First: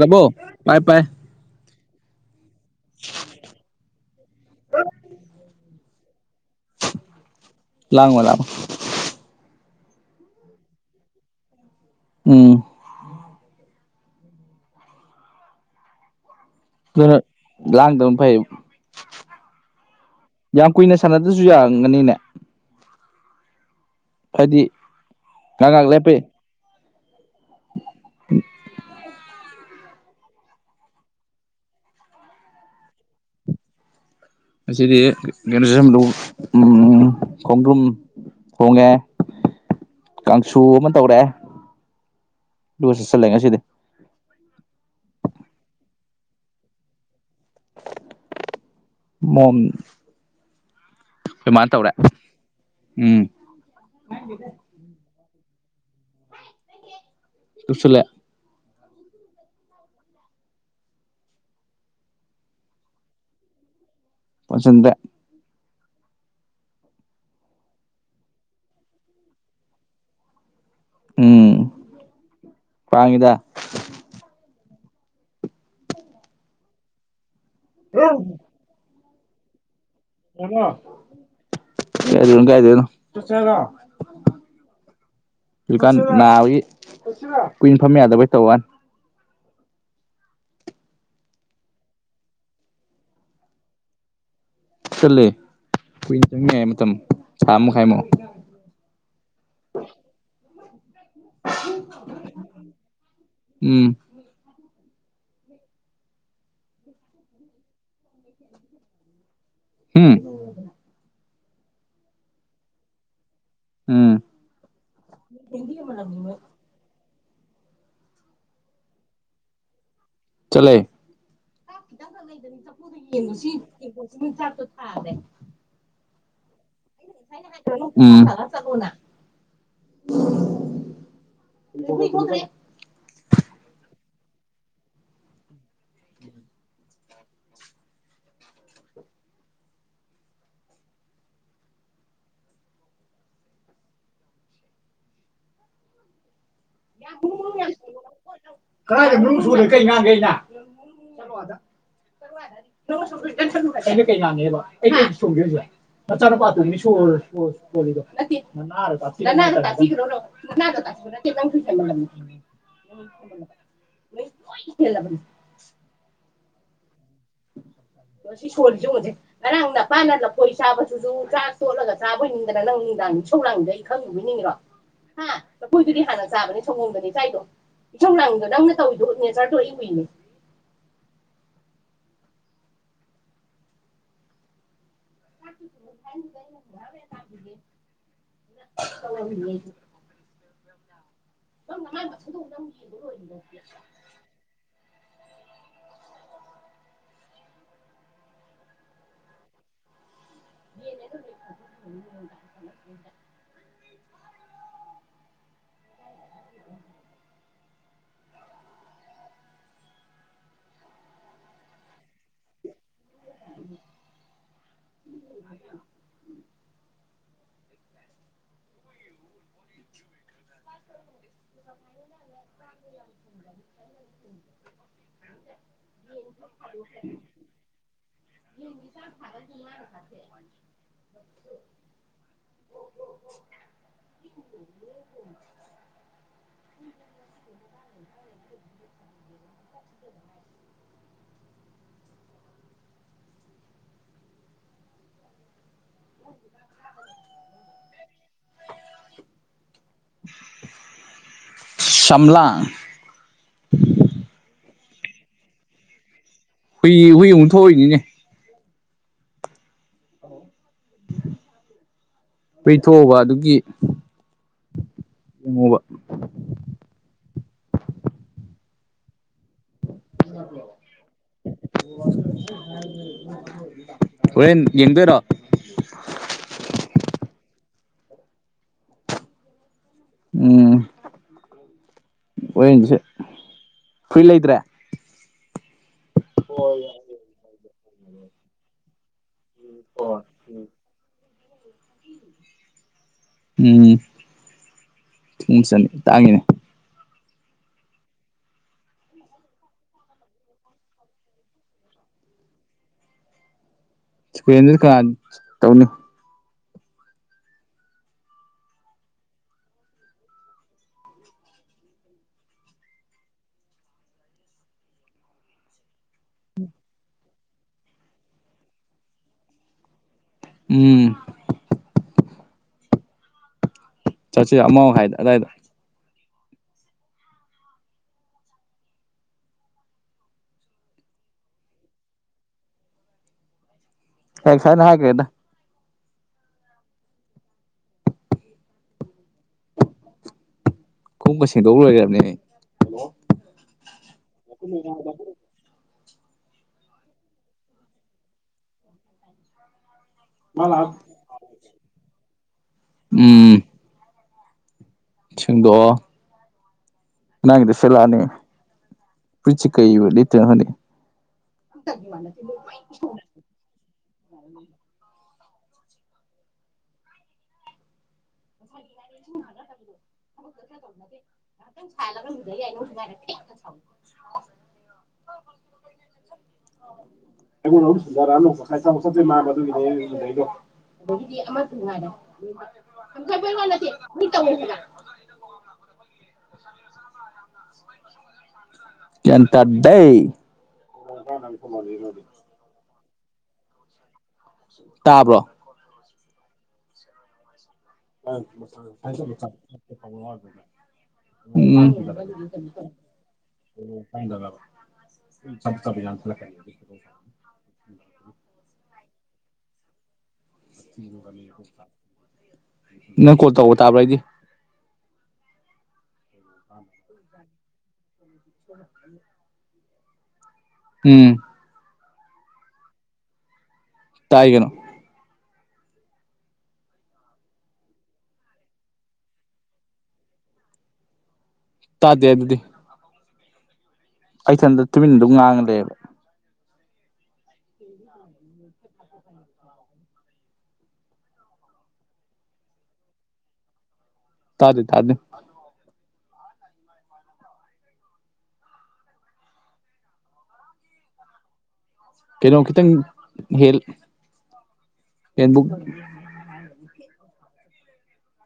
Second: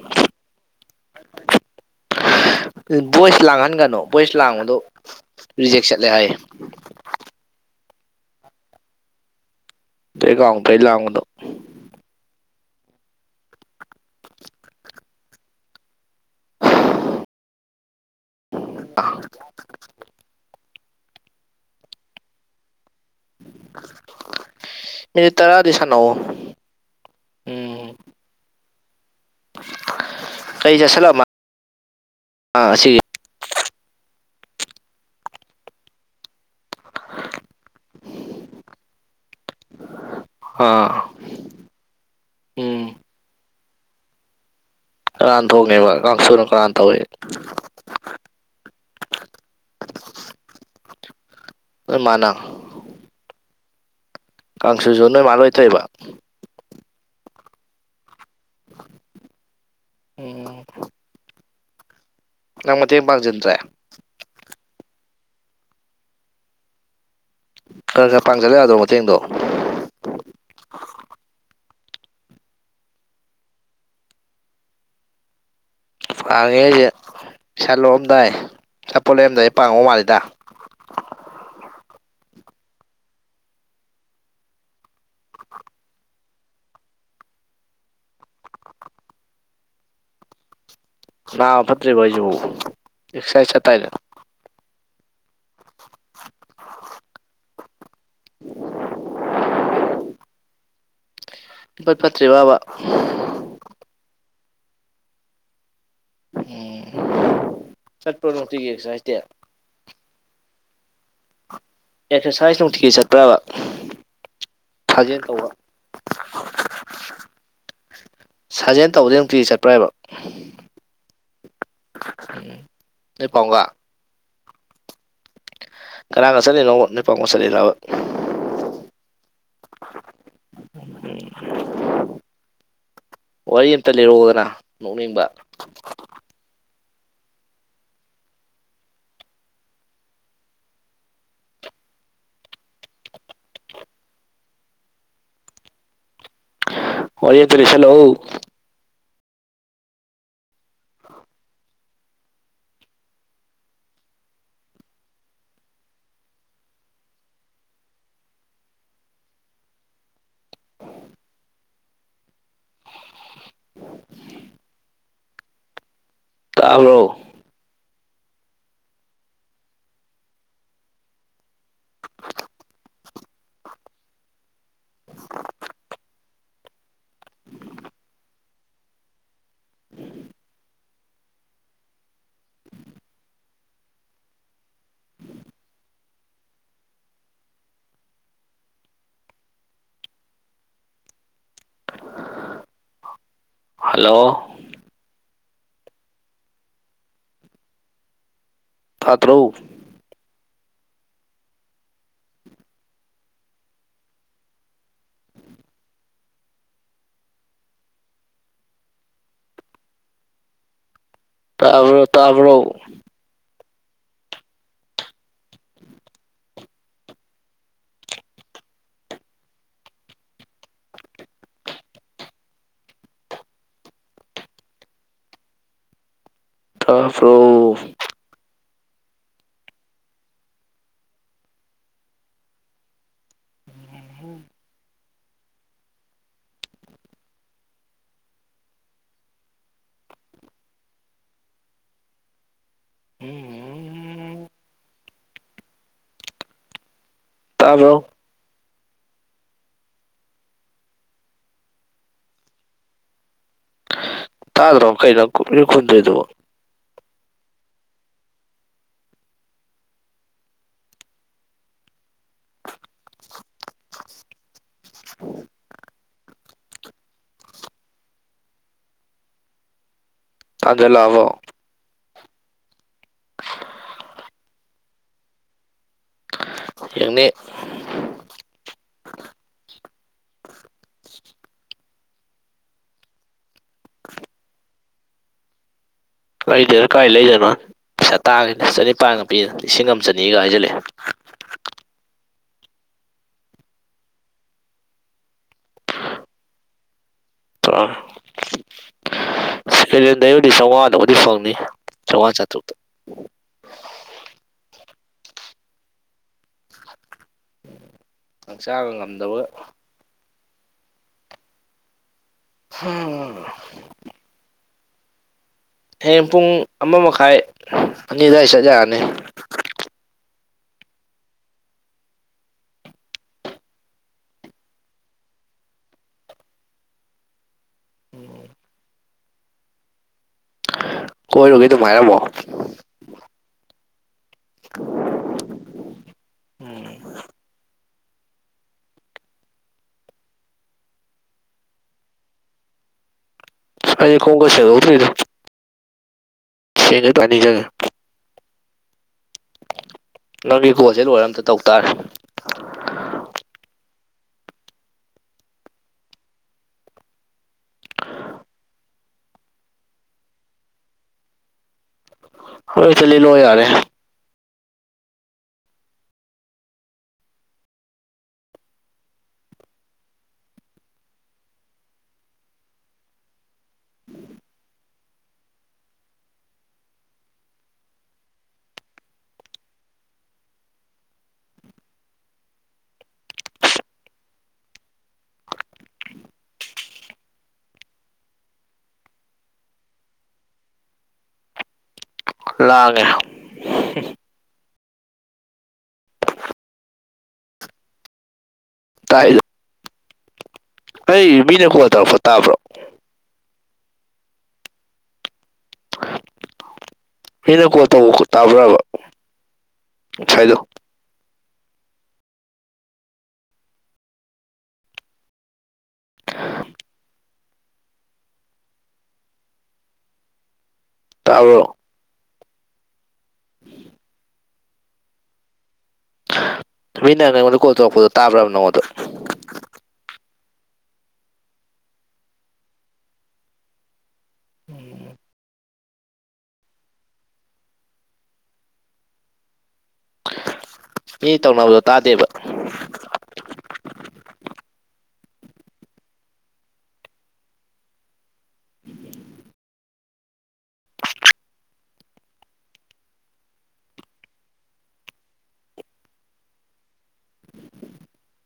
ꯗꯕꯣ ꯄꯥꯏ ꯄꯥꯏ [inaudible] ꯚꯣꯏꯁ ꯂꯥꯡꯍꯟꯒꯅꯨ ꯚꯣꯏꯁ ꯂꯥꯡꯕꯗꯣ ꯔꯤꯖꯦꯛ ꯆꯠꯂꯦ ꯍꯥꯏꯌꯦ ꯂꯑꯣ ꯂꯥꯎꯑꯣ ꯂꯩꯩ ꯀꯥꯎꯗꯩ ꯂꯥꯡꯕꯗꯣ ꯎꯝ ꯑꯗꯨ ꯂꯥꯡꯗ ꯐꯩ ꯌꯥꯝ ꯀꯨꯏꯅ ꯁꯥꯟꯅꯗ꯭ꯔꯁꯨ ꯌꯥꯔꯝꯒꯅꯤꯅꯦ ꯍꯥꯏꯗꯤ ꯉꯥꯏꯍꯥꯛ ꯉꯥꯏꯍꯥꯛ ꯇꯔꯥꯗꯤꯁꯥꯅꯑꯣ ꯂꯦꯞꯄꯩ ꯀꯩꯁꯦ ꯁꯂꯃ ꯑꯥ ꯁꯤꯒꯤ ꯑꯁꯤꯗꯤ ꯒꯅꯁꯟꯗ꯭ꯔ ꯈꯣꯡꯗ꯭ꯔꯨꯝ ꯍꯣꯡꯒꯦ ꯀꯥꯡꯁꯨ ꯑꯃ ꯑꯥ ꯇꯧꯔꯦ ꯎꯝ ꯗꯨꯒ ꯆꯠꯆꯜꯂꯦ ꯉꯁꯤꯗꯤ ꯀꯔꯥꯟ ꯊꯣꯡꯅꯦꯕ ꯀꯥꯡꯁꯨꯅ ꯀꯔꯥꯟ ꯇꯧꯏ ꯃꯣꯟ ꯩꯃꯅ ꯇꯧꯔꯦ ꯅꯣꯏ ꯃꯥꯅ ꯎꯝ ꯀꯥꯡꯁꯨꯁꯨ ꯅꯣꯏ ꯃꯥꯥ ꯂꯣꯏꯊꯣꯏꯕ ꯇꯁꯜꯂꯦ [inaudible] ꯎꯝ ꯅꯪ ꯃ ꯃꯇ ꯌꯦꯡ ꯃꯥꯕꯖꯟ꯭ꯔꯦ ꯄꯁꯟꯗꯦ ꯈꯔ ꯈꯔ ꯄꯥꯡꯖꯜꯂꯛ ꯌꯥꯗ꯭ꯔꯣ ꯃꯇꯦꯡꯗꯣ ꯎꯝ ꯋꯥꯉꯗ ꯄꯥꯡꯉꯦ ꯑꯩꯁꯦ ꯁꯟ ꯂꯣꯛꯑꯝꯗꯥꯏ ꯁꯥꯄꯣꯠ ꯂꯩꯑꯝꯗꯥꯏ ꯄꯥꯡꯉꯧ ꯃꯥꯜꯂꯤꯗ ꯀꯗꯅꯣ ꯀꯥꯏꯗꯅꯣ ꯍꯧꯖꯤꯛꯀꯥꯟ ꯅꯥꯕꯒꯤ ꯀꯨꯏꯅ ꯐꯝꯕ ꯌꯥꯗꯕꯩ ꯇꯧꯕꯩ ꯋꯥꯅꯦ ꯅꯕ ꯐꯠꯇ꯭ꯔꯤꯒꯣꯏꯖ ꯑꯦꯛꯁ ꯁꯥꯏꯁ ꯆꯠꯇꯥꯏꯗ ꯆꯠꯂꯦ ꯀꯨꯏꯅ ꯆꯪꯅꯤ ꯍꯥꯏ ꯃꯇꯝ ꯊꯥ ꯃꯈꯥꯏꯃꯨꯛ [inaudible] ꯏꯐꯠ ꯐꯠꯇ꯭ꯔꯤꯕ ꯕꯥ ꯎꯝ ꯎꯝ ꯆꯠꯄꯃꯨꯛꯇꯤ ꯌꯦꯛꯁ ꯁꯥꯏꯇꯦ ꯎꯝ ꯑꯦꯁꯔꯁꯥꯏ ꯇꯛ ꯊꯀꯦ ꯆꯦ ꯇꯕ ꯎꯝ ꯊꯥꯖꯦꯜ ꯇꯧꯕ ꯁꯥꯖꯦꯜ ꯇꯧꯕꯗꯩ ꯑꯃꯨꯛꯇꯤ ꯆꯠꯄ꯭ꯔ ꯍꯥꯏꯕ ꯆꯠꯂꯦ ꯆꯥꯛ ꯈꯤꯇꯪꯈꯛ ꯂꯩꯗ ꯆꯐꯨꯗ ꯅꯣꯏ ꯌꯦꯡꯉꯨ ꯁꯤ ꯄꯥꯎꯒ ꯇꯦꯡꯀꯣꯠꯁꯤ ꯆꯐꯨꯗ ꯇꯔꯦ ꯀꯅꯥꯥꯡ ꯉꯁ ꯂꯩꯅꯣ [unintelligible] ꯊ ꯆꯒꯣ [inaudible] ꯋꯥꯔꯤ ꯑꯃꯝꯇ ꯂꯩꯔꯛꯑꯣꯗꯅ ꯅꯣꯛꯅꯤꯡꯕ ꯋꯥꯔꯤ ꯑꯝꯇ ꯂꯤꯁꯤꯜꯂꯛꯑꯣ ꯀꯔꯗ ꯃꯨ ꯁꯗꯦ ꯀꯩ ꯉꯥꯡꯒꯦ ꯑꯩꯅ ꯆꯠꯂꯨ ꯑꯗ ꯀꯩ ꯌꯥꯅꯦꯕ ꯑꯩ ꯀ ꯁꯣꯡꯒꯦꯁꯨ ꯌꯥꯏ ꯅꯆꯥꯅꯨꯄꯥ ꯑꯇꯣꯝꯕꯤ ꯁꯣꯔ ꯁꯣ ꯍꯣꯂꯤꯗꯣ ꯅꯅꯥꯗꯣ [unintelligible] ꯅꯅꯥꯗꯣ ꯇꯥꯒꯤꯕ ꯅꯠꯇꯦ ꯅꯪꯁꯨ ꯍꯦꯟꯃꯜꯂꯝꯅꯤ [unintelligible] ꯇꯥꯕ꯭ꯔꯣ ꯁꯤ ꯁꯣꯜꯂꯤꯖꯤ ꯌꯦꯡꯉꯨꯁꯦ ꯉꯔꯥꯡ ꯅꯄꯥꯅ ꯂꯈꯣꯏ ꯆꯥꯕꯗꯨꯁꯨ ꯆ ꯇꯣꯠꯂꯒ ꯆꯥꯕꯣꯏ ꯅꯤꯡꯗꯅ ꯅꯪ ꯅꯨꯡꯗꯥꯡꯅꯤ ꯁꯧ ꯂꯥꯡꯉꯩꯗꯣ ꯑꯩ ꯈꯪ ꯉꯨꯕꯤꯅꯤꯡꯉꯤꯔꯣ ꯍꯥ ꯅꯈꯣꯏꯗꯨꯗꯤ ꯍꯥꯟꯅ ꯆꯥꯕꯅꯤ ꯊꯧꯒꯣꯗꯅꯦ ꯏꯀꯥꯏꯗꯣ ꯏꯊꯧ ꯂꯥꯡꯗꯣ ꯅꯪꯅ ꯗꯣꯅꯤꯖꯔ ꯗꯣꯂꯤꯨꯅꯤ [inaudible] [unintelligible] [inaudible] [unintelligible] ꯍꯜꯂꯣ ꯐꯥꯇ꯭ꯔꯧ [inaudible] ꯇꯥꯕ꯭ꯔꯣ ꯇꯥꯕ꯭ꯔꯣ [inaudible] [inaudible] [unintelligible] ꯇꯥꯄ꯭ꯔꯣ [unintelligible] [unintelligible] [inaudible] ꯍ [inaudible] ꯇꯥꯕ꯭ꯔꯣ ꯁꯝꯂꯥꯡ ꯇꯥꯗ꯭ꯔꯣ ꯀꯩꯅꯪ ꯈꯨꯟ ꯈꯨꯟꯗ꯭ꯔꯤꯗꯨꯕꯣ ꯍꯨꯏ ꯍꯨꯏ ꯑꯃꯨꯛ ꯊꯣꯛꯑꯣꯏꯅꯤꯅꯦ ꯄꯩꯊꯣꯛꯑꯨꯕ ꯑꯗꯨꯒꯤ ꯃꯨꯕ ꯑꯗꯦ ꯂꯥꯛꯑꯕꯣ [unintelligible] ꯍꯣꯔꯦꯟ ꯌꯦꯡꯗꯣꯏꯔꯣ ꯌꯦꯡꯅꯤ ꯎꯝ ꯍꯨꯔꯦꯟꯁꯦ ꯐꯨꯔꯤ ꯂꯩꯇ꯭ꯔꯦ ꯂꯩꯗꯗ ꯀꯥꯏ ꯂꯩꯗꯣꯏꯅꯣ ꯄꯩꯁꯥ ꯇꯥꯡꯉꯦ ꯆꯅꯤꯄꯥꯟꯒ ꯄꯤ ꯂꯤꯁꯤꯡ ꯑꯝꯆꯅꯤꯒ ꯍꯥꯏꯖꯜꯂꯛꯑꯦ ꯎꯝ ꯊꯨꯝ ꯆꯅꯤ ꯇꯥꯡꯉꯤꯅꯦ ꯑꯥ [unintelligible] ꯁꯦꯀꯦꯂꯦꯟꯗꯩꯕꯨꯗꯤ ꯆꯧꯉꯥꯗꯕꯨꯗꯤ ꯐꯪꯅꯤ ꯆꯧꯉꯥ ꯆꯥꯇ꯭ꯔꯨꯛꯇ ꯁꯨꯀꯦꯟꯗ꯭ꯔꯤ ꯀꯅꯥꯟ ꯇꯧꯅꯤ ꯅꯪ ꯆꯥꯕ ꯉꯝꯗꯕꯒ ꯍꯨꯝ ꯍꯌꯦꯡ ꯄꯨꯡ ꯑꯃ ꯃꯈꯥꯏ ꯑꯅꯤ ꯑꯗꯨꯋꯥꯏ ꯆꯠ ꯌꯥꯔꯅꯤ ꯎꯝ ꯆꯠꯆꯤ ꯑꯃꯥꯎ ꯍꯥꯏꯗ ꯑꯗꯥꯏꯗ ꯎꯝ [unintelligible] ꯀꯣꯏꯔꯨꯒꯦ ꯑꯗꯨꯝ ꯍꯥꯏꯔꯝꯃꯣ ꯐ ꯁꯅ ꯍꯥꯏꯒ꯭ꯔꯦꯗ ꯎꯝ [unintelligible] [unintelligible] ꯀꯨꯝꯕ ꯁꯦꯡꯗꯣꯛ ꯂꯣꯏꯈ꯭ꯔꯕꯅꯦ ꯑꯩ ꯑꯩꯗꯤ ꯈꯣꯉꯨꯝ ꯁꯦꯡꯗꯣꯛꯇ꯭ꯔꯤꯗ [unintelligible] ꯅꯤꯖꯒ ꯅꯪꯒꯤ ꯀꯣꯜꯁꯦ ꯂꯣꯏꯔ ꯑꯝꯇ ꯇꯧ ꯇꯥꯔꯦ ꯎꯝ ꯁꯦꯡꯗꯣꯛꯑꯣ ꯅꯪꯒꯤꯗꯣ ꯁꯤꯠꯂꯅꯤ ꯐꯨꯔꯤꯠꯁꯤ ꯀꯩ ꯑꯣꯏꯅ ꯂꯤꯠꯇꯣꯏꯅꯣ ꯈꯪꯗꯦ ꯇꯒꯤ ꯃꯥꯅ [unintelligible] ꯑꯃꯥ ꯍꯦꯛꯇꯥ ꯂꯤꯠꯂꯛ ꯑꯣ ꯌꯥꯔꯦ [unintelligible] [unintelligible] [unintelligible] [unintelligible] [unintelligible] ꯃꯥ ꯑꯗꯨꯒꯤꯅꯤ ꯑꯨꯅꯩꯗꯣ꯫ [unintelligible] ꯑꯗꯒꯤꯗꯤ ꯑꯃꯁꯨ ꯉꯥꯏꯔꯦ ꯀꯡꯈꯠꯄꯩ ꯋꯥ ꯅꯠꯇꯦ ꯃꯤ ꯇꯧꯋꯦ ꯍꯥꯏꯕ ꯒ꯭ꯌꯥꯟ ꯇꯥꯗꯦ꯫ ꯂꯥꯛꯑꯒꯦ ꯇꯥꯕ꯭ꯔꯣ [unintelligible] ꯎꯝ ꯇꯥꯏꯗ ꯑꯩ ꯃꯤꯅ ꯀꯣꯜ ꯇꯧꯔꯛꯄ ꯇꯥꯕ꯭ꯔꯣ ꯑꯣ ꯀꯅꯗꯕꯕ ꯁ ꯆ ꯌꯥ [unintelligible] ꯃꯤꯅ ꯀꯣꯜ ꯇꯧꯕ ꯇꯥꯕ꯭ꯔꯕ ꯉꯁꯥꯏꯗꯣ ꯅꯪ ꯀꯣꯜ ꯇꯧꯕ ꯇꯥꯕ꯭ꯔ ꯍꯥꯏꯗꯤ [unintelligible] [unintelligible] ꯎꯝ ꯇꯥꯕ꯭ꯔꯣ [unintelligible] ꯇꯥꯏ ꯀꯩꯅꯣ [unintelligible] ꯅꯪꯉꯣꯟꯗ ꯀꯣꯜ ꯇꯧꯔꯛꯄꯗꯣ ꯇꯥꯕ꯭ꯔꯕ ꯅꯪꯉꯣꯟꯗ ꯇꯥꯗꯦ ꯑꯗꯨꯗꯤ ꯑꯩ ꯊꯟꯗ ꯇꯨꯃꯤꯟꯗꯨꯝ ꯉꯥꯡꯉ ꯂꯩꯌꯦꯕ [unintelligible] ꯃꯤ ꯇꯧꯅꯕꯗꯣ ꯇꯥꯗꯦꯕ ꯇꯥꯗꯦ ꯇꯥꯗꯦ ꯀꯩꯅꯣ ꯈꯤꯇꯪ ꯍꯦꯜ ꯍꯦꯟꯕꯨꯛ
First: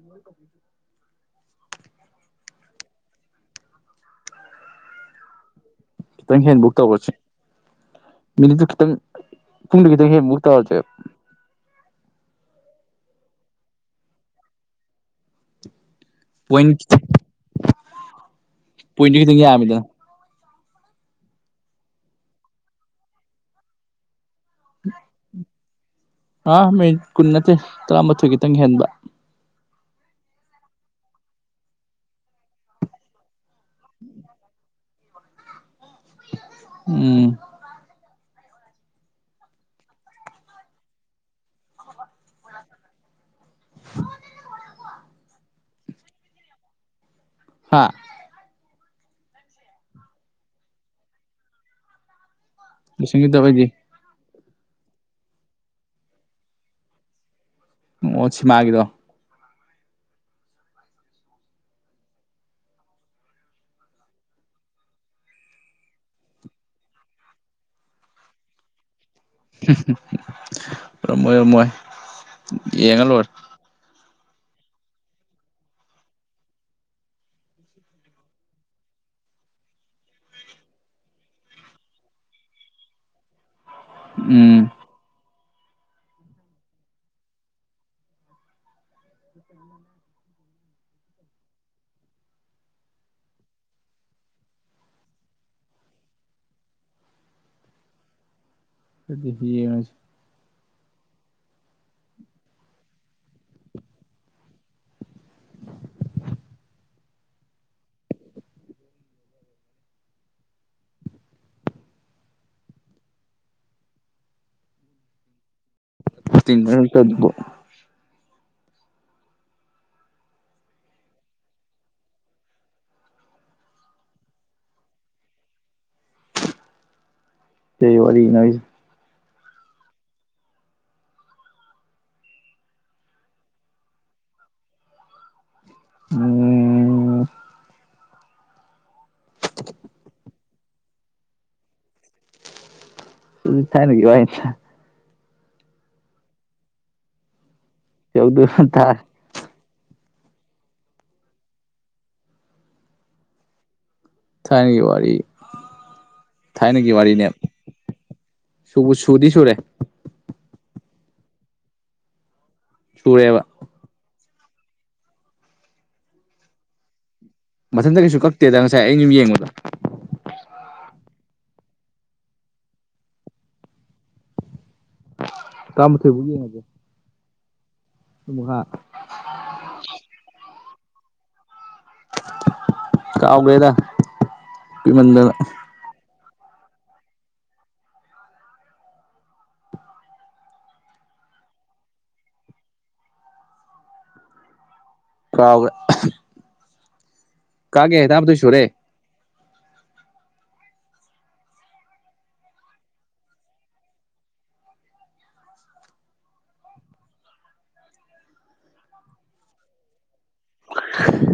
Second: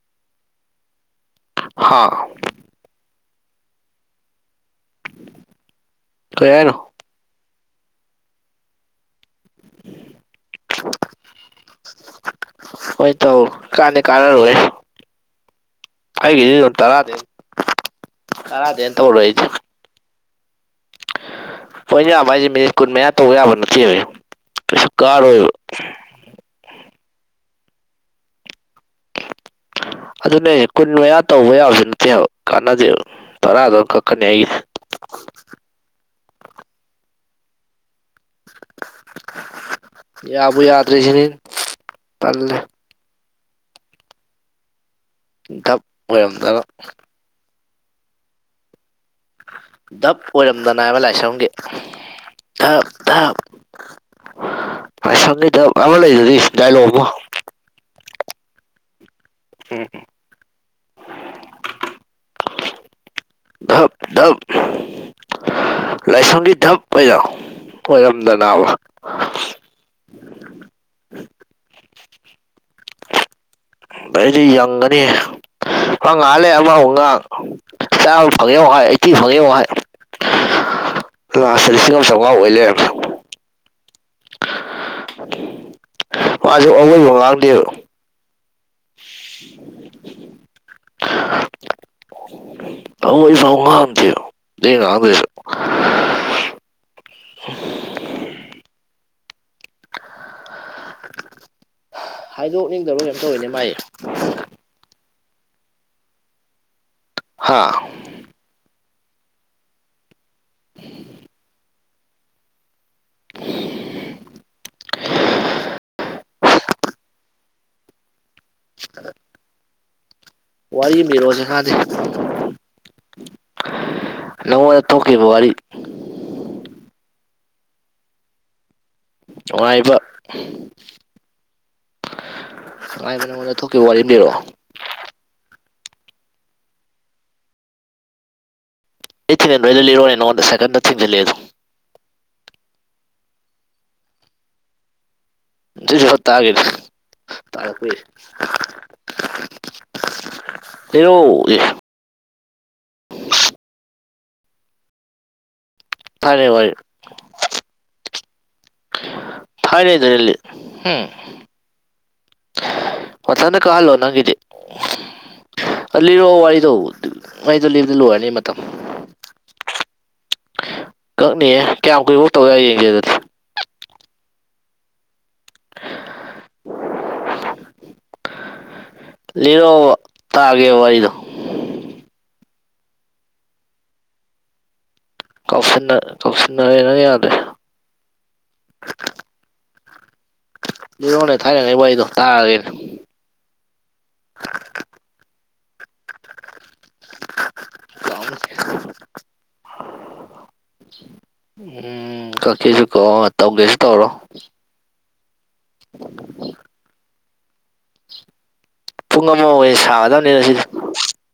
[unintelligible] ꯍꯥꯥ ꯈꯤꯇꯪ ꯀꯩ ꯍꯦꯟꯕꯨꯛ ꯍꯥꯏꯅꯣ ꯇꯧꯔꯁꯦ ꯃꯤꯅꯤꯠꯇꯨ ꯈꯤꯇꯪ ꯄꯨꯡꯗꯨ ꯈꯤꯇꯪ ꯍꯦꯟꯕꯨꯛ ꯇꯧꯔꯁꯦꯕ ꯍꯣꯏ ꯇꯧ ꯀꯥꯟꯗꯤ ꯀꯥꯟꯅ ꯔꯣꯏ ꯑꯩꯒꯤꯗꯤ ꯄꯣꯏꯟ ꯇꯔꯥꯗ ꯇꯔꯥꯗꯩ ꯍꯦꯟꯅ ꯄꯣꯏꯟꯗꯨ ꯇꯧꯔꯣꯏ ꯈꯤꯇꯪ ꯑꯩꯗꯤ ꯌꯥꯝꯃꯤꯗꯅ ꯍꯣꯏꯅꯦ ꯌꯥꯕ ꯍꯥꯏꯖꯦ ꯃꯤꯅꯤꯠ ꯀꯨꯟ ꯃꯌꯥ ꯇꯧꯕ ꯌꯥꯕ ꯅꯠꯇꯦꯃꯦ ꯀꯩꯁꯥ ꯀꯥꯔꯣꯏꯕ ꯑꯥ ꯃꯤꯑꯤꯠ ꯀꯨꯟ ꯅꯠꯇꯦ ꯇꯔꯥꯃꯥꯊꯣꯏ ꯈꯤꯇꯪ ꯍꯦꯟꯕ ꯑꯗꯨꯅꯦ ꯀꯨꯟ ꯃꯌꯥ ꯇꯧꯕ ꯌꯥꯕꯁꯨ ꯅꯠꯇꯦꯕ ꯀꯥꯟꯅꯗꯦꯕ ꯇꯔꯥꯗꯝ ꯀꯛꯀꯅꯤ ꯑꯩꯒꯤ [unintelligible] ꯎꯝ ꯌꯥꯕꯨ ꯌꯥꯗ꯭ꯔꯤꯖꯤꯅꯤꯅꯦ ꯇꯜꯂꯦ ꯗꯞ ꯑꯣꯏꯔꯝꯗꯅ ꯍꯥ ꯗꯞ ꯑꯣꯏꯔꯝꯗꯅꯕ ꯂꯥꯏꯁ꯭ꯔꯝꯒꯤ ꯂꯤꯁꯤꯡꯗ ꯕꯩꯗꯤ ꯂꯥꯏꯁ꯭ꯔꯝ ꯒꯤ ꯗꯞ ꯑꯃ ꯂꯩꯗꯨꯗꯤ ꯗꯥꯏꯂꯣꯛ ꯑꯃ ꯑꯣꯑꯣ ꯁꯤꯃꯒꯤꯗꯣ ꯎꯑꯝ ꯗꯞ ꯗꯞ ꯂꯥꯏꯁꯔꯝꯒꯤ ꯗꯞꯑꯩꯗꯣ ꯑꯣꯏꯔꯝꯗꯅꯕ꯫ ꯉꯝꯃꯣꯏ ꯉꯝꯃꯣꯏ ꯌꯦꯡꯉ ꯂꯣꯏꯔꯦ꯫ ꯑꯩꯗꯤ ꯌꯪꯒꯅꯤꯍꯦ꯫ ꯍ ꯉꯥꯂꯦ ꯑꯃ ꯃꯨ ꯉꯥꯡ ꯆꯥꯃ ꯐꯪꯉꯦ ꯑꯃꯨꯛ ꯍꯥꯏ ꯑꯩꯠꯇꯤ ꯐꯪꯉꯦ ꯑꯃꯨ ꯍꯥꯏ ꯂꯥꯁꯇ ꯂꯤꯁꯤꯡꯑꯝ ꯆꯧꯉꯥ ꯑꯣꯏꯂꯩꯔꯝꯃꯦ꯫ ꯎꯝ [unintelligible] ꯃꯥꯁꯨ ꯑꯉꯣꯏꯕ ꯉꯥꯡꯗꯦꯕ [unintelligible] ꯑꯗꯨꯏ ꯑꯉꯥꯡ ꯗꯨꯁꯨ [unintelligible] ꯑꯗꯨꯗꯤ ꯌꯦꯡꯖꯦ ꯍꯥꯏꯗꯣꯛꯅꯤꯡꯗꯕꯩ ꯀꯅꯣꯝ ꯊꯧꯔꯤꯅꯦ ꯋꯤꯅꯦ ꯃꯥꯥꯏ ꯍꯥꯥ ꯇꯤꯟ [unintelligible] [unintelligible] ꯋꯥꯔꯤ ꯑꯃ ꯂꯤꯔꯣꯑꯣꯁꯦ ꯀꯥꯟꯗꯦ ꯅꯪꯉꯣꯟꯗ ꯊꯣꯛꯈꯤꯕ ꯋꯥꯔꯤ ꯇꯦ ꯋꯥꯔꯤꯅꯣ ꯍꯥꯏꯖꯦ꯫ ꯑꯋꯥꯏꯕ ꯉꯥꯏꯕ ꯅꯉꯣꯟꯗ ꯊꯣꯛꯈꯤꯕ ꯋꯥꯔꯤ ꯂꯤꯔꯛꯑꯣ ꯎꯝ꯫ ꯑꯩ ꯊꯤꯅꯦꯟ ꯂꯣꯏꯗ ꯂꯤꯔꯣꯅꯦ ꯅꯉꯣꯟꯗ ꯁꯦꯗꯟ ꯁꯤꯗꯤ ꯂꯩꯞ ꯊꯥꯏꯅ ꯋꯥꯏꯊ [unintelligible] ꯇꯔꯛꯄ ꯌꯥꯏ꯫ ꯌꯥꯎꯗꯨ [unintelligible] ꯂꯤꯔꯣ [unintelligible] ꯊꯥꯏꯅꯒꯤ ꯋꯥꯔꯤ ꯊꯥꯏꯅꯩ [unintelligible] ꯋꯥꯔꯤ ꯊꯥꯏꯅꯒꯤ ꯋꯥꯔꯤꯅꯦ꯫ ꯁꯨꯕꯨ ꯁꯨꯗꯤ ꯁꯨꯔꯦ ꯊꯥꯏꯅꯗꯩ ꯑꯦꯂꯤ ꯍꯝ ꯁꯨꯔꯦꯕ ꯃꯊꯟꯗ ꯀꯥꯑꯜꯂꯣ ꯅꯪꯒꯤꯗꯤ ꯑꯂꯤꯔꯛꯑꯣ꯫ ꯑꯩꯗꯣ ꯂꯦꯗ ꯃꯊꯟꯇ ꯀꯩꯁꯨ ꯂꯣꯏꯔꯅꯤ ꯃꯇꯝ ꯀꯛꯇꯦꯗ ꯉꯁꯥꯏ ꯑꯩꯅ ꯁꯨꯝ ꯌꯦꯡꯕꯗ ꯀꯛꯅꯤꯌꯦ ꯀꯌꯥꯝ ꯀꯨꯏꯕꯥꯎ ꯇꯧꯌꯥ ꯌꯦꯡꯒꯦꯗ ꯇꯥꯃꯊꯣꯏꯕꯧ ꯌꯦꯡꯉꯖꯦ꯫ ꯥꯑꯃꯨꯈ ꯂꯤꯔꯛ ꯑꯣꯕ ꯇꯥꯒꯦ ꯋꯥꯔꯤꯗꯣ [unintelligible] ꯀꯥꯎꯒꯔꯦꯗ [unintelligible] ꯀꯨꯏꯃꯟꯗꯅ꯫ ꯇꯧꯁꯟꯅ ꯇꯧꯁꯤꯟꯅꯔꯦ ꯅꯪ ꯌꯥꯗꯦ꯫ ꯂꯤꯔꯛ ꯑꯣꯅꯦ ꯊꯥꯏꯅꯉꯩ ꯋꯥꯔꯤꯗꯣ ꯀꯥꯎꯒꯦ ꯀꯥꯒꯦ ꯇꯥꯔꯃꯥꯊꯣꯏ ꯁꯨꯔꯦ꯫ ꯎꯝ ꯀꯛꯀꯦꯖꯨ ꯀꯛꯑꯣ ꯇꯧꯒꯦꯖꯨ ꯇꯧꯔꯛꯑꯣ꯫ [unintelligible] ꯄꯨꯡ ꯑꯃ ꯑꯣꯏꯅ ꯁꯥꯒꯗꯕꯅꯤꯅ ꯁꯤꯗꯤ꯫ [unintelligible]